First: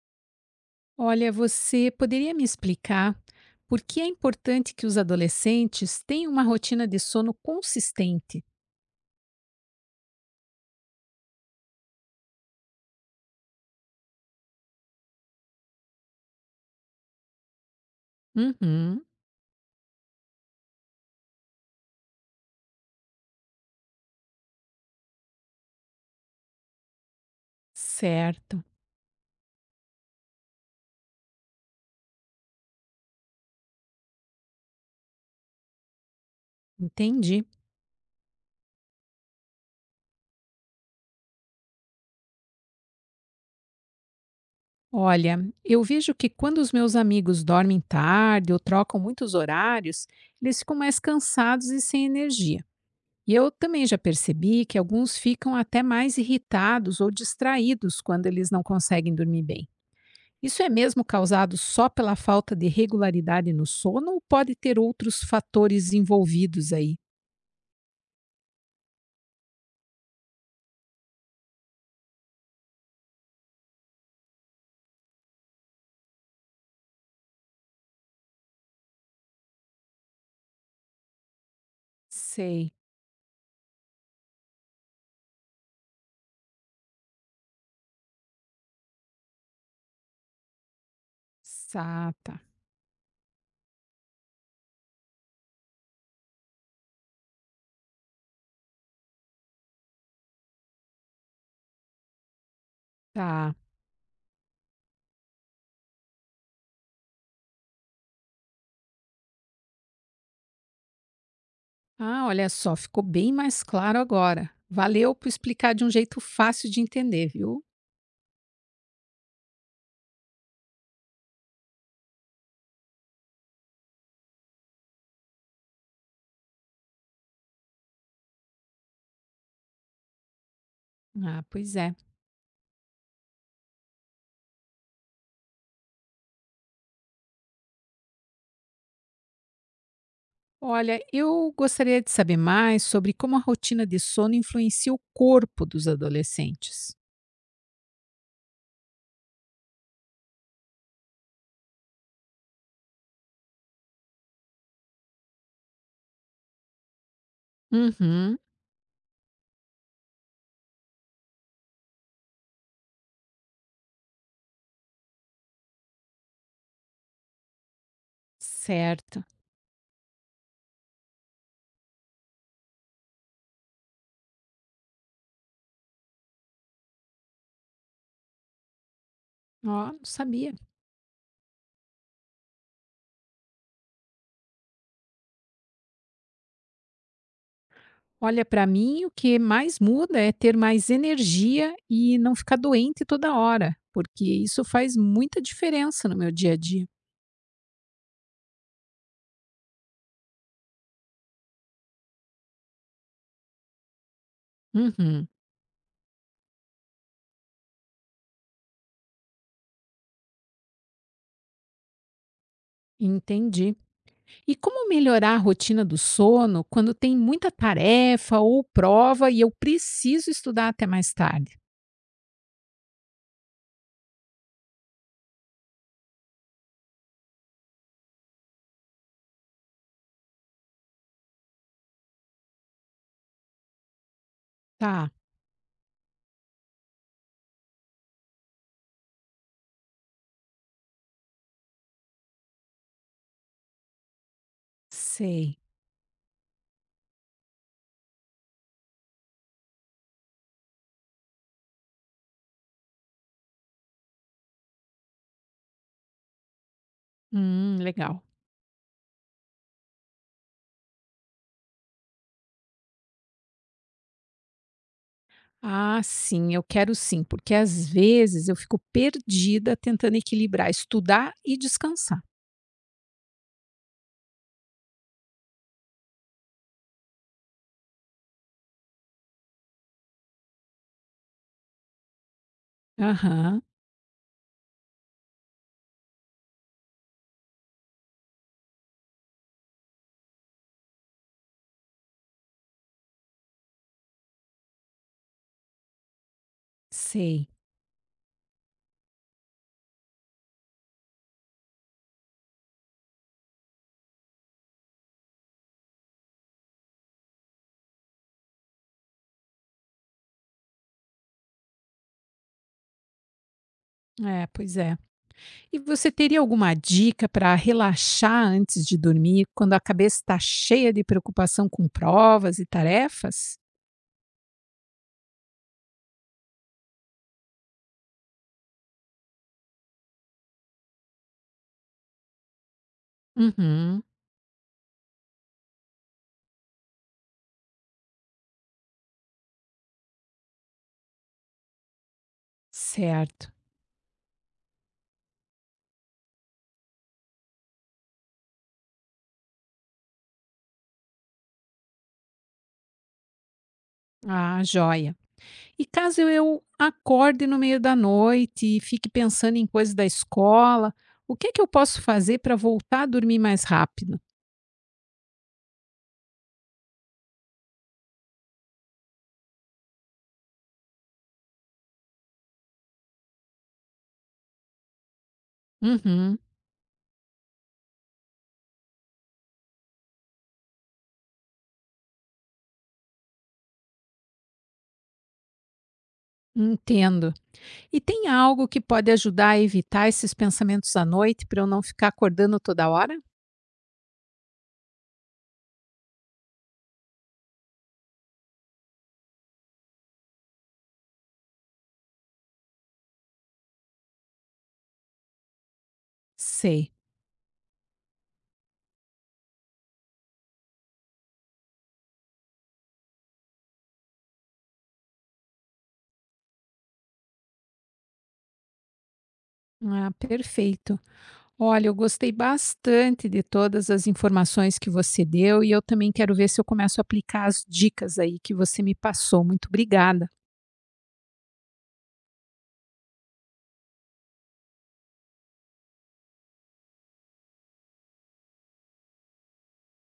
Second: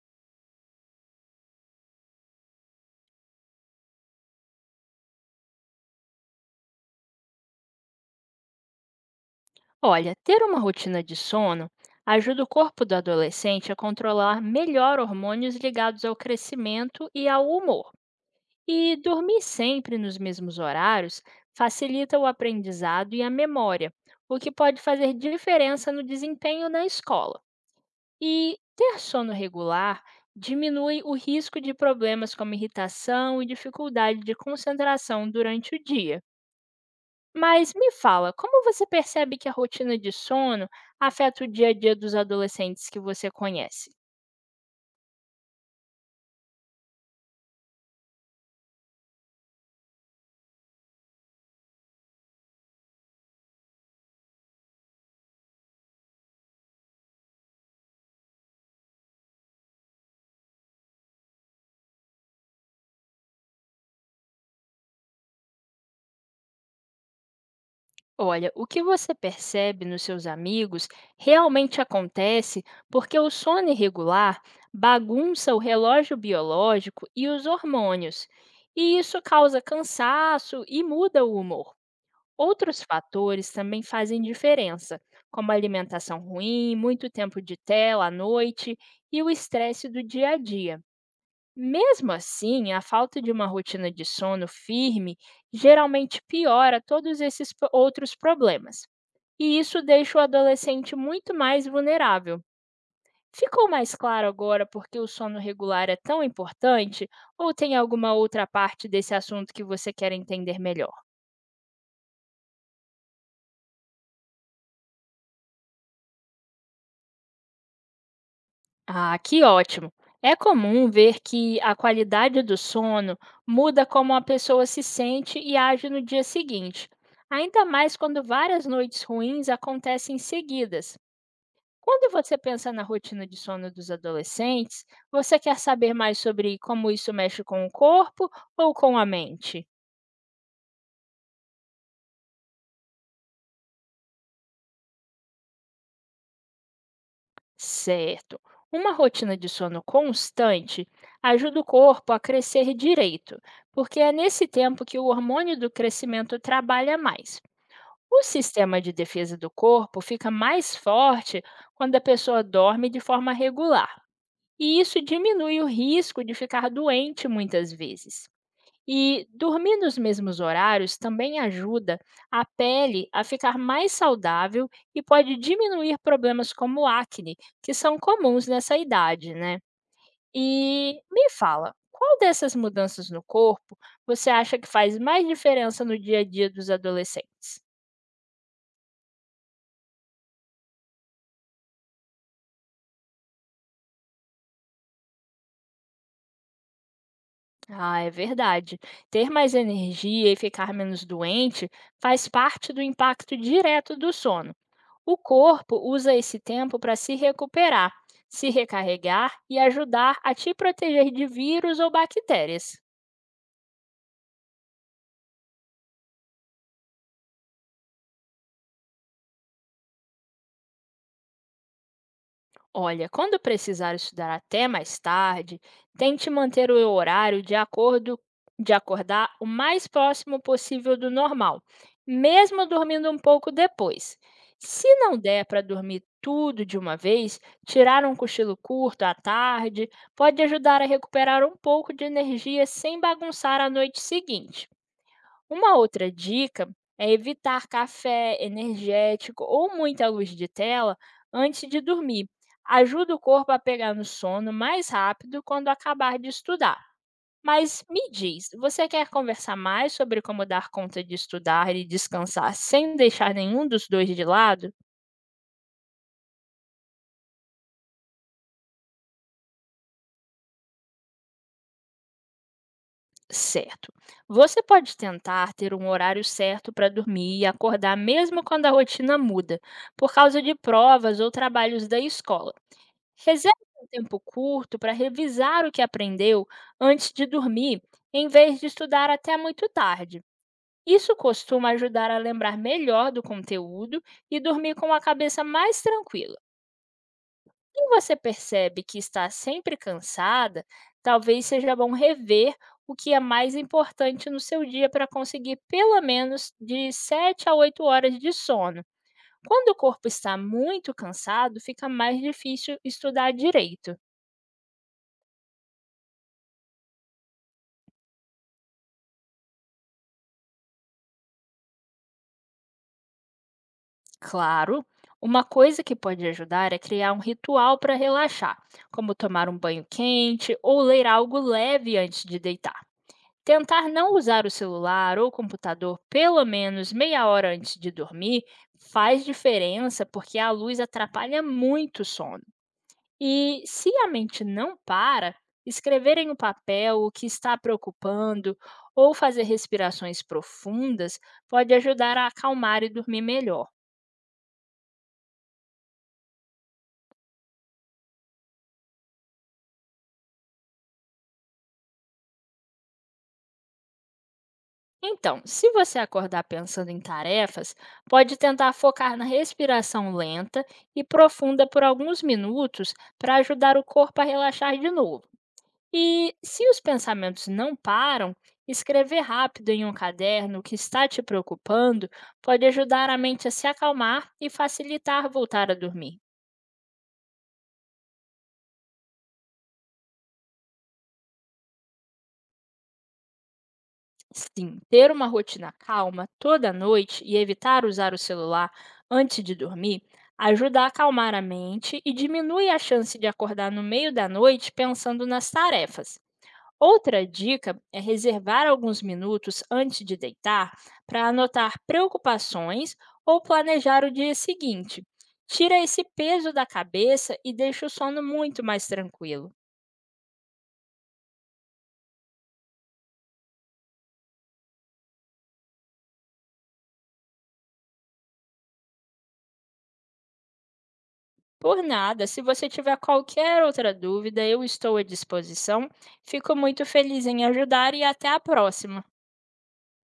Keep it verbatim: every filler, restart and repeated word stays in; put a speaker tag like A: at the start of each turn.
A: Olha, você poderia me explicar por que é importante que os adolescentes tenham uma rotina de sono consistente?
B: Olha, ter uma rotina de sono ajuda o corpo do adolescente a controlar melhor hormônios ligados ao crescimento e ao humor. E
A: Uhum,
B: dormir sempre nos mesmos horários facilita o aprendizado e a memória, o que pode fazer diferença no desempenho na escola. E
A: certo,
B: ter sono regular diminui o risco de problemas como irritação e dificuldade de concentração durante o dia.
A: entendi.
B: Mas me fala, como você percebe que a rotina de sono afeta o dia a dia dos adolescentes que você conhece?
A: Olha, eu vejo que quando os meus amigos dormem tarde ou trocam muitos horários, eles ficam mais cansados e sem energia. E eu também já percebi que alguns ficam até mais irritados ou distraídos quando eles não conseguem dormir bem. Isso é mesmo causado só pela falta de regularidade no sono ou pode ter outros fatores envolvidos aí?
B: Olha, o que você percebe nos seus amigos realmente acontece porque o sono irregular bagunça o relógio biológico e os hormônios, e isso causa cansaço e muda o humor.
A: Sei.
B: Outros fatores também fazem diferença, como alimentação ruim, muito tempo de tela à noite e o estresse do dia a dia. Mesmo
A: Tá, tá.
B: assim, a falta de uma rotina de sono firme geralmente piora todos esses po- outros problemas, e isso deixa o adolescente muito mais vulnerável.
A: Tá.
B: Ficou mais claro agora por que o sono regular é tão importante? Ou tem alguma outra parte desse assunto que você quer entender melhor?
A: Ah, olha só, ficou bem mais claro agora. Valeu por explicar de um jeito fácil de entender, viu?
B: Ah, que ótimo! É comum ver que a qualidade do sono muda como a pessoa se sente e age no dia seguinte, ainda mais quando várias noites ruins acontecem seguidas.
A: Ah, pois é.
B: Quando você pensa na rotina de sono dos adolescentes, você quer saber mais sobre como isso mexe com o corpo ou com a mente?
A: Olha, eu gostaria de saber mais sobre como a rotina de sono influencia o corpo dos adolescentes.
B: Certo. Uma rotina de sono constante ajuda o corpo a crescer direito, porque é nesse tempo que o hormônio do crescimento trabalha mais. O
A: Uhum,
B: sistema de defesa do corpo fica mais forte quando a pessoa dorme de forma regular, e isso diminui o risco de ficar doente muitas vezes.
A: certo.
B: E dormir nos mesmos horários também ajuda a pele a ficar mais saudável e pode diminuir problemas como acne, que são comuns nessa idade, né?
A: Ó, não sabia.
B: E me fala, qual dessas mudanças no corpo você acha que faz mais diferença no dia a dia dos adolescentes?
A: Olha, para mim, o que mais muda é ter mais energia e não ficar doente toda hora, porque isso faz muita diferença no meu dia a dia.
B: Ah, é verdade. Ter mais energia e ficar menos doente faz parte do impacto direto do sono. O
A: Uhum,
B: corpo usa esse tempo para se recuperar, se recarregar e ajudar a te proteger de vírus ou bactérias.
A: entendi. E como melhorar a rotina do sono quando tem muita tarefa ou prova e eu preciso estudar até mais tarde?
B: Olha, quando precisar estudar até mais tarde, tente manter o horário de acordo de acordar o mais próximo possível do normal, mesmo dormindo um pouco depois. Se
A: Tá,
B: não der para dormir tudo de uma vez, tirar um cochilo curto à tarde pode ajudar a recuperar um pouco de energia sem bagunçar a noite seguinte.
A: sei.
B: Uma outra dica é evitar café, energético ou muita luz de tela antes de dormir. Ajuda o corpo a pegar no sono mais rápido quando acabar de estudar.
A: Hum,
B: Mas me
A: legal.
B: diz, você quer conversar mais sobre como dar conta de estudar e descansar sem deixar nenhum dos dois de lado?
A: Ah, sim, eu quero sim, porque às vezes eu fico perdida tentando equilibrar estudar e descansar.
B: Certo. Você pode tentar ter um horário certo para dormir e acordar mesmo quando a rotina muda, por causa de provas ou trabalhos da escola. Reserve
A: Aham,
B: um tempo curto para revisar o que aprendeu antes de dormir, em vez de estudar até muito tarde. Isso costuma ajudar a lembrar melhor do conteúdo e dormir com a cabeça mais tranquila.
A: sei.
B: Se você percebe que está sempre cansada, talvez seja bom rever o que é mais importante no seu dia para conseguir pelo menos de sete a oito horas de sono. Quando o corpo está muito cansado, fica mais difícil estudar direito.
A: É, pois é. E você teria alguma dica para relaxar antes de dormir, quando a cabeça está cheia de preocupação com provas e tarefas?
B: Claro, uma coisa que pode ajudar é criar um ritual para relaxar, como tomar um banho quente ou ler algo leve antes de deitar. Tentar
A: Uhum.
B: não usar o celular ou computador pelo menos meia hora antes de dormir faz diferença porque a luz atrapalha muito o sono.
A: Certo.
B: E se a mente não para, escrever em um papel o que está preocupando ou fazer respirações profundas pode ajudar a acalmar e dormir melhor.
A: Ah, joia. E caso eu acorde no meio da noite e fique pensando em coisas da escola, o que é que eu posso fazer para voltar a dormir mais rápido?
B: Então, se você acordar pensando em tarefas, pode tentar focar na respiração lenta e profunda por alguns minutos para ajudar o corpo a relaxar de novo. E
A: Uhum.
B: se os pensamentos não param, escrever rápido em um caderno o que está te preocupando pode ajudar a mente a se acalmar e facilitar voltar a dormir.
A: Entendo. E tem algo que pode ajudar a evitar esses pensamentos à noite para eu não ficar acordando toda hora?
B: Sim, ter uma rotina calma toda noite e evitar usar o celular antes de dormir ajuda a acalmar a mente e diminui a chance de acordar no meio da noite pensando nas tarefas.
A: Sei.
B: Outra dica é reservar alguns minutos antes de deitar para anotar preocupações ou planejar o dia seguinte. Tira esse peso da cabeça e deixa o sono muito mais tranquilo.
A: Ah, perfeito. Olha, eu gostei bastante de todas as informações que você deu e eu também quero ver se eu começo a aplicar as dicas aí que você me passou. Muito obrigada.
B: Por nada, se você tiver qualquer outra dúvida, eu estou à disposição. Fico muito feliz em ajudar e até a próxima.